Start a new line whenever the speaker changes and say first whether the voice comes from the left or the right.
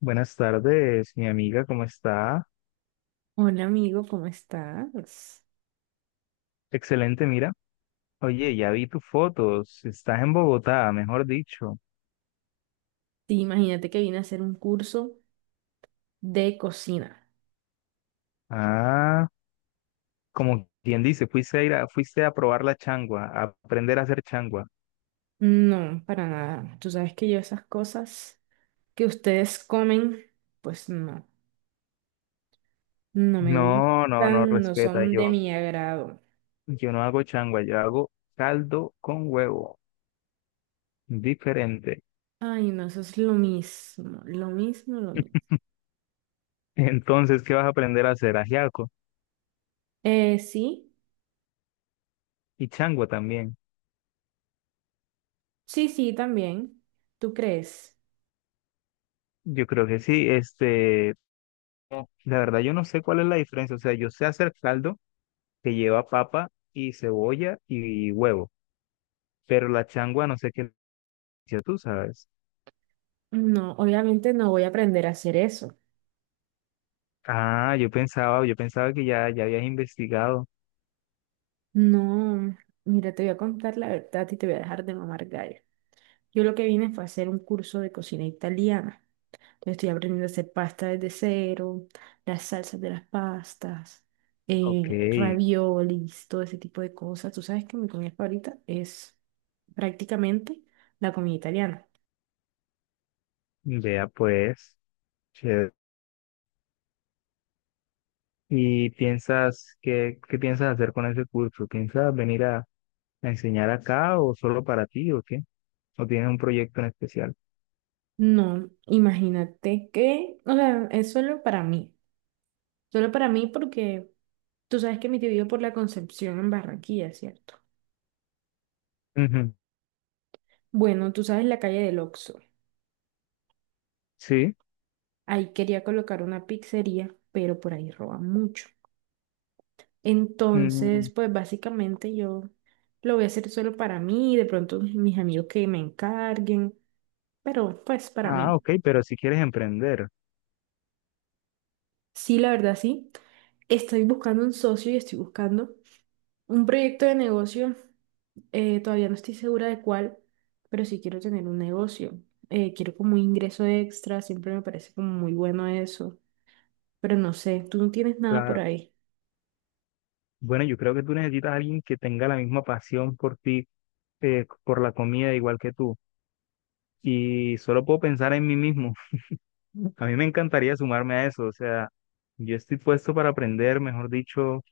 left: Buenas tardes, mi amiga, ¿cómo está?
right: Hola amigo, ¿cómo estás?
left: Excelente, mira. Oye, ya vi tus fotos. Estás en Bogotá, mejor dicho.
right: Sí, imagínate que vine a hacer un curso de cocina.
left: Ah, como quien dice, fuiste a probar la changua, a aprender a hacer changua.
right: No, para nada. Tú sabes que yo esas cosas que ustedes comen, pues no, no me
left: No, no, no,
right: gustan, no
left: respeta.
right: son de
left: Yo,
right: mi agrado.
left: yo no hago changua, yo hago caldo con huevo. Diferente.
right: Ay, no, eso es lo mismo, lo mismo, lo mismo.
left: Entonces, ¿qué vas a aprender a hacer? Ajiaco
right: Sí,
left: y changua también.
right: sí, sí, también. ¿Tú crees?
left: Yo creo que sí, no, la verdad yo no sé cuál es la diferencia. O sea, yo sé hacer caldo que lleva papa y cebolla y huevo, pero la changua no sé qué le hiciste tú sabes.
right: No, obviamente no voy a aprender a hacer eso.
left: Ah, yo pensaba que ya habías investigado.
right: No, mira, te voy a contar la verdad y te voy a dejar de mamar gallo. Yo lo que vine fue a hacer un curso de cocina italiana. Entonces estoy aprendiendo a hacer pasta desde cero, las salsas de las pastas,
left: Ok,
right: raviolis, todo ese tipo de cosas. Tú sabes que mi comida favorita es prácticamente la comida italiana.
left: vea pues. Chévere. ¿Y piensas, qué piensas hacer con ese curso? ¿Piensas venir a enseñar acá o solo para ti o qué? ¿O tienes un proyecto en especial?
right: No, imagínate que, o sea, es solo para mí. Solo para mí porque tú sabes que mi tío vive por la Concepción en Barranquilla, ¿cierto?
left: Ujú.
right: Bueno, tú sabes la calle del Oxxo.
left: Sí.
right: Ahí quería colocar una pizzería, pero por ahí roban mucho.
left: Mm.
right: Entonces, pues básicamente yo lo voy a hacer solo para mí, de pronto mis amigos que me encarguen, pero pues para
left: Ah,
right: mí.
left: ok, pero si quieres emprender.
right: Sí, la verdad sí. Estoy buscando un socio y estoy buscando un proyecto de negocio. Todavía no estoy segura de cuál, pero sí quiero tener un negocio. Quiero como un ingreso extra, siempre me parece como muy bueno eso, pero no sé, tú no tienes nada por
left: Claro.
right: ahí.
left: Bueno, yo creo que tú necesitas a alguien que tenga la misma pasión por ti, por la comida, igual que tú. Y solo puedo pensar en mí mismo. A mí me encantaría sumarme a eso. O sea, yo estoy puesto para aprender, mejor dicho,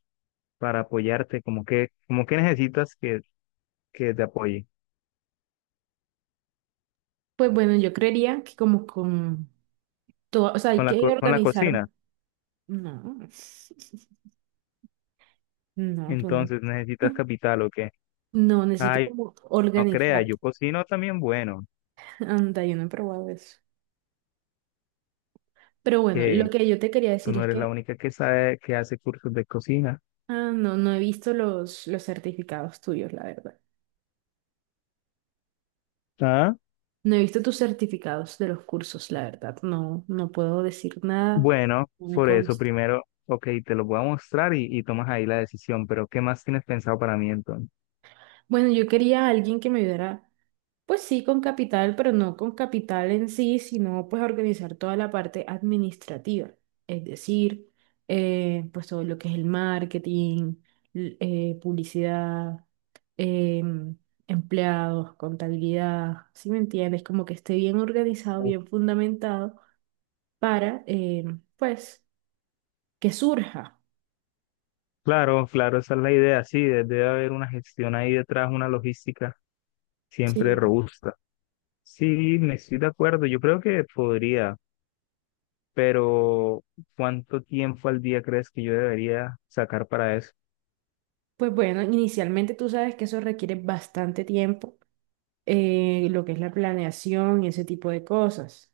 left: para apoyarte. Como que necesitas que te apoye
right: Pues bueno, yo creería que como con todo, o sea, hay
left: con la,
right: que
left: co- con la
right: organizar.
left: cocina.
right: No, no, tú no.
left: Entonces necesitas capital o qué.
right: No, necesito
left: Ay,
right: como
left: no creas,
right: organizar.
left: yo cocino también bueno.
right: Anda, yo no he probado eso. Pero bueno, lo
left: Que
right: que yo te quería
left: tú
right: decir
left: no
right: es
left: eres la
right: que,
left: única que sabe que hace cursos de cocina.
right: ah, no, no he visto los certificados tuyos, la verdad.
left: ¿Ah?
right: No he visto tus certificados de los cursos, la verdad. No, no puedo decir nada,
left: Bueno,
right: no me
left: por eso
right: consta.
left: primero, ok, te lo voy a mostrar y tomas ahí la decisión, pero ¿qué más tienes pensado para mí entonces?
right: Bueno, yo quería a alguien que me ayudara. Pues sí, con capital, pero no con capital en sí, sino pues organizar toda la parte administrativa, es decir, pues todo lo que es el marketing, publicidad, em, empleados, contabilidad, ¿si me entiendes? Como que esté bien organizado, bien fundamentado para, pues, que surja.
left: Claro, claro, esa es la idea, sí, debe haber una gestión ahí detrás, una logística siempre
right: Sí.
left: robusta. Sí, me estoy de acuerdo, yo creo que podría, pero ¿cuánto tiempo al día crees que yo debería sacar para eso?
right: Pues bueno, inicialmente tú sabes que eso requiere bastante tiempo, lo que es la planeación y ese tipo de cosas.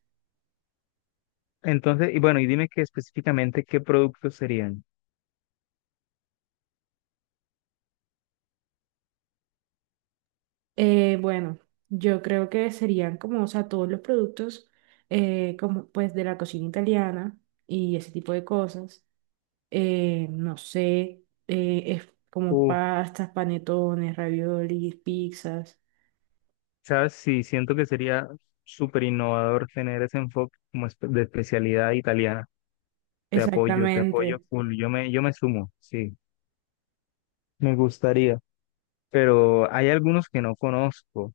left: Entonces, y bueno, y dime que específicamente qué productos serían.
right: Bueno, yo creo que serían como, o sea, todos los productos como pues de la cocina italiana y ese tipo de cosas. No sé, es como pastas, panetones, raviolis, pizzas.
left: ¿Sabes? Sí, siento que sería súper innovador tener ese enfoque como de especialidad italiana. Te apoyo
right: Exactamente.
left: full. Yo me sumo, sí, me gustaría. Pero hay algunos que no conozco.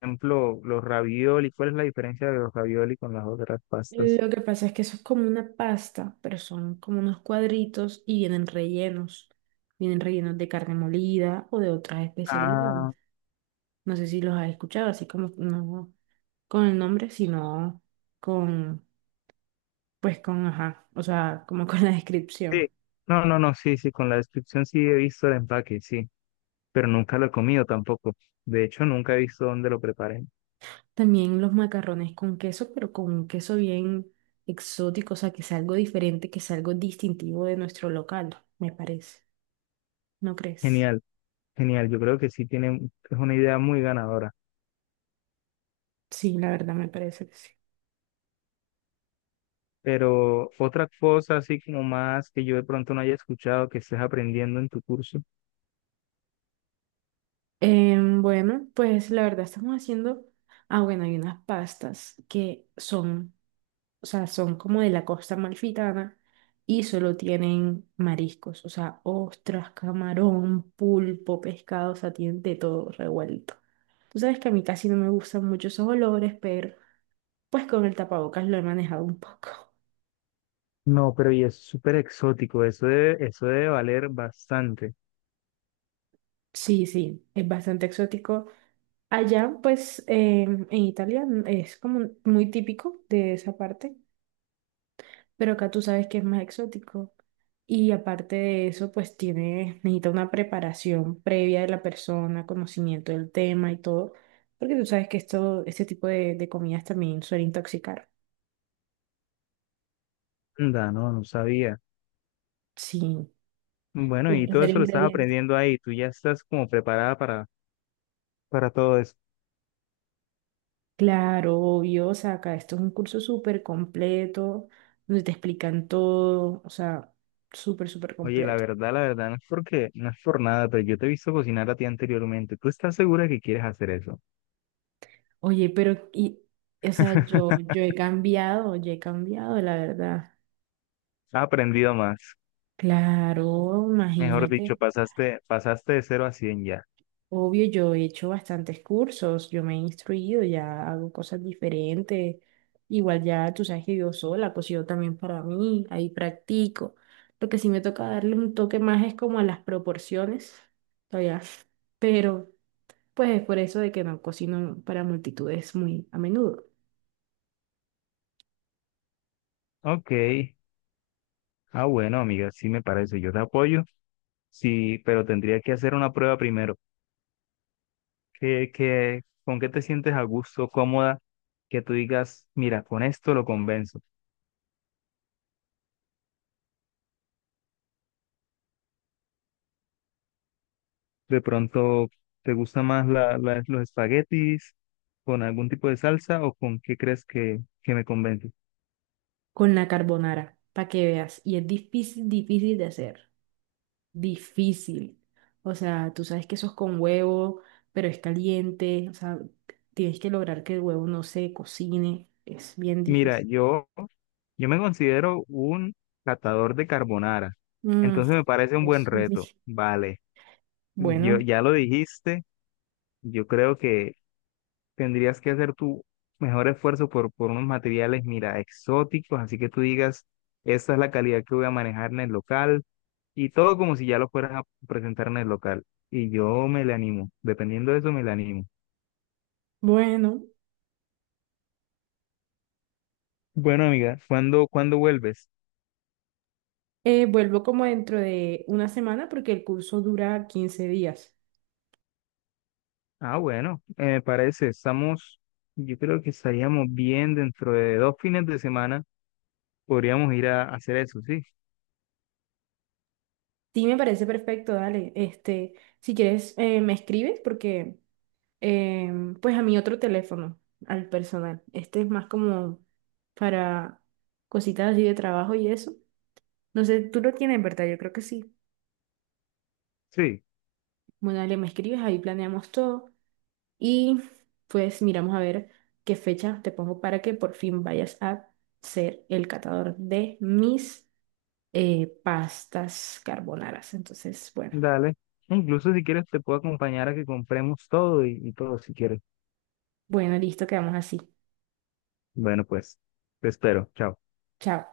left: Por ejemplo, los ravioli. ¿Cuál es la diferencia de los ravioli con las otras pastas?
right: Lo que pasa es que eso es como una pasta, pero son como unos cuadritos y vienen rellenos. Vienen rellenos de carne molida o de otras especialidades.
left: Ah,
right: No sé si los has escuchado, así como no con el nombre, sino con, pues con, ajá, o sea, como con la descripción.
left: sí. No, no, no, sí, sí, con la descripción sí he visto el empaque, sí. Pero nunca lo he comido tampoco. De hecho, nunca he visto dónde lo preparen.
right: También los macarrones con queso, pero con un queso bien exótico, o sea, que es algo diferente, que es algo distintivo de nuestro local, me parece. ¿No crees?
left: Genial, genial. Yo creo que sí tiene, es una idea muy ganadora.
right: Sí, la verdad me parece que sí.
left: Pero otra cosa así como más que yo de pronto no haya escuchado que estés aprendiendo en tu curso.
right: Bueno, pues la verdad estamos haciendo, ah, bueno, hay unas pastas que son, o sea, son como de la costa amalfitana y solo tienen mariscos, o sea, ostras, camarón, pulpo, pescado, o sea, tienen de todo revuelto. Tú sabes que a mí casi no me gustan mucho esos olores, pero pues con el tapabocas lo he manejado un poco.
left: No, pero y es súper exótico, eso debe valer bastante.
right: Sí, sí, es bastante exótico. Allá, pues, en Italia es como muy típico de esa parte. Pero acá tú sabes que es más exótico. Y aparte de eso, pues tiene, necesita una preparación previa de la persona, conocimiento del tema y todo. Porque tú sabes que esto, este tipo de comidas también suele intoxicar.
left: Anda, no, no sabía.
right: Sí.
left: Bueno,
right: Tiene
left: y
right: que
left: todo
right: ser
left: eso lo estás
right: ingrediente.
left: aprendiendo ahí, tú ya estás como preparada para todo eso.
right: Claro, obvio, o sea, acá esto es un curso súper completo, donde te explican todo, o sea, súper, súper
left: Oye,
right: completo.
left: la verdad, no es porque, no es por nada, pero yo te he visto cocinar a ti anteriormente. ¿Tú estás segura que quieres hacer eso?
right: Oye, pero, y, o sea, yo, yo he cambiado, yo he cambiado, la verdad.
left: Has aprendido más.
right: Claro,
left: Mejor dicho,
right: imagínate.
left: pasaste de cero a 100 ya.
right: Obvio, yo he hecho bastantes cursos, yo me he instruido, ya hago cosas diferentes. Igual ya tú sabes que yo sola, cocino también para mí, ahí practico. Lo que sí me toca darle un toque más es como a las proporciones, todavía. Pero pues es por eso de que no cocino para multitudes muy a menudo.
left: Ok. Ah, bueno, amiga, sí me parece, yo te apoyo, sí, pero tendría que hacer una prueba primero. ¿Con qué te sientes a gusto, cómoda, que tú digas, mira, con esto lo convenzo? De pronto, ¿te gusta más los espaguetis con algún tipo de salsa o con qué crees que, me convence?
right: Con la carbonara, para que veas. Y es difícil, difícil de hacer. Difícil. O sea, tú sabes que eso es con huevo, pero es caliente. O sea, tienes que lograr que el huevo no se cocine. Es bien
left: Mira,
right: difícil.
left: yo me considero un catador de carbonara,
right: Mm,
left: entonces me parece un buen
right: Dios mío.
left: reto. Vale, yo
right: Bueno,
left: ya lo dijiste, yo creo que tendrías que hacer tu mejor esfuerzo por unos materiales, mira, exóticos, así que tú digas, esta es la calidad que voy a manejar en el local y todo como si ya lo fueras a presentar en el local. Y yo me le animo, dependiendo de eso me le animo.
right: bueno.
left: Bueno, amiga, ¿cuándo vuelves?
right: Vuelvo como dentro de una semana porque el curso dura 15 días.
left: Ah, bueno, me parece, estamos, yo creo que estaríamos bien dentro de dos fines de semana, podríamos ir a, hacer eso, ¿sí?
right: Sí, me parece perfecto, dale. Este, si quieres, me escribes porque, pues a mi otro teléfono, al personal. Este es más como para cositas así de trabajo y eso. No sé, tú lo tienes, ¿verdad? Yo creo que sí.
left: Sí,
right: Bueno, dale, me escribes, ahí planeamos todo y pues miramos a ver qué fecha te pongo para que por fin vayas a ser el catador de mis pastas carbonaras. Entonces, bueno,
left: dale. Incluso si quieres te puedo acompañar a que compremos todo y todo si quieres.
right: bueno, listo, quedamos así.
left: Bueno, pues te espero. Chao.
right: Chao.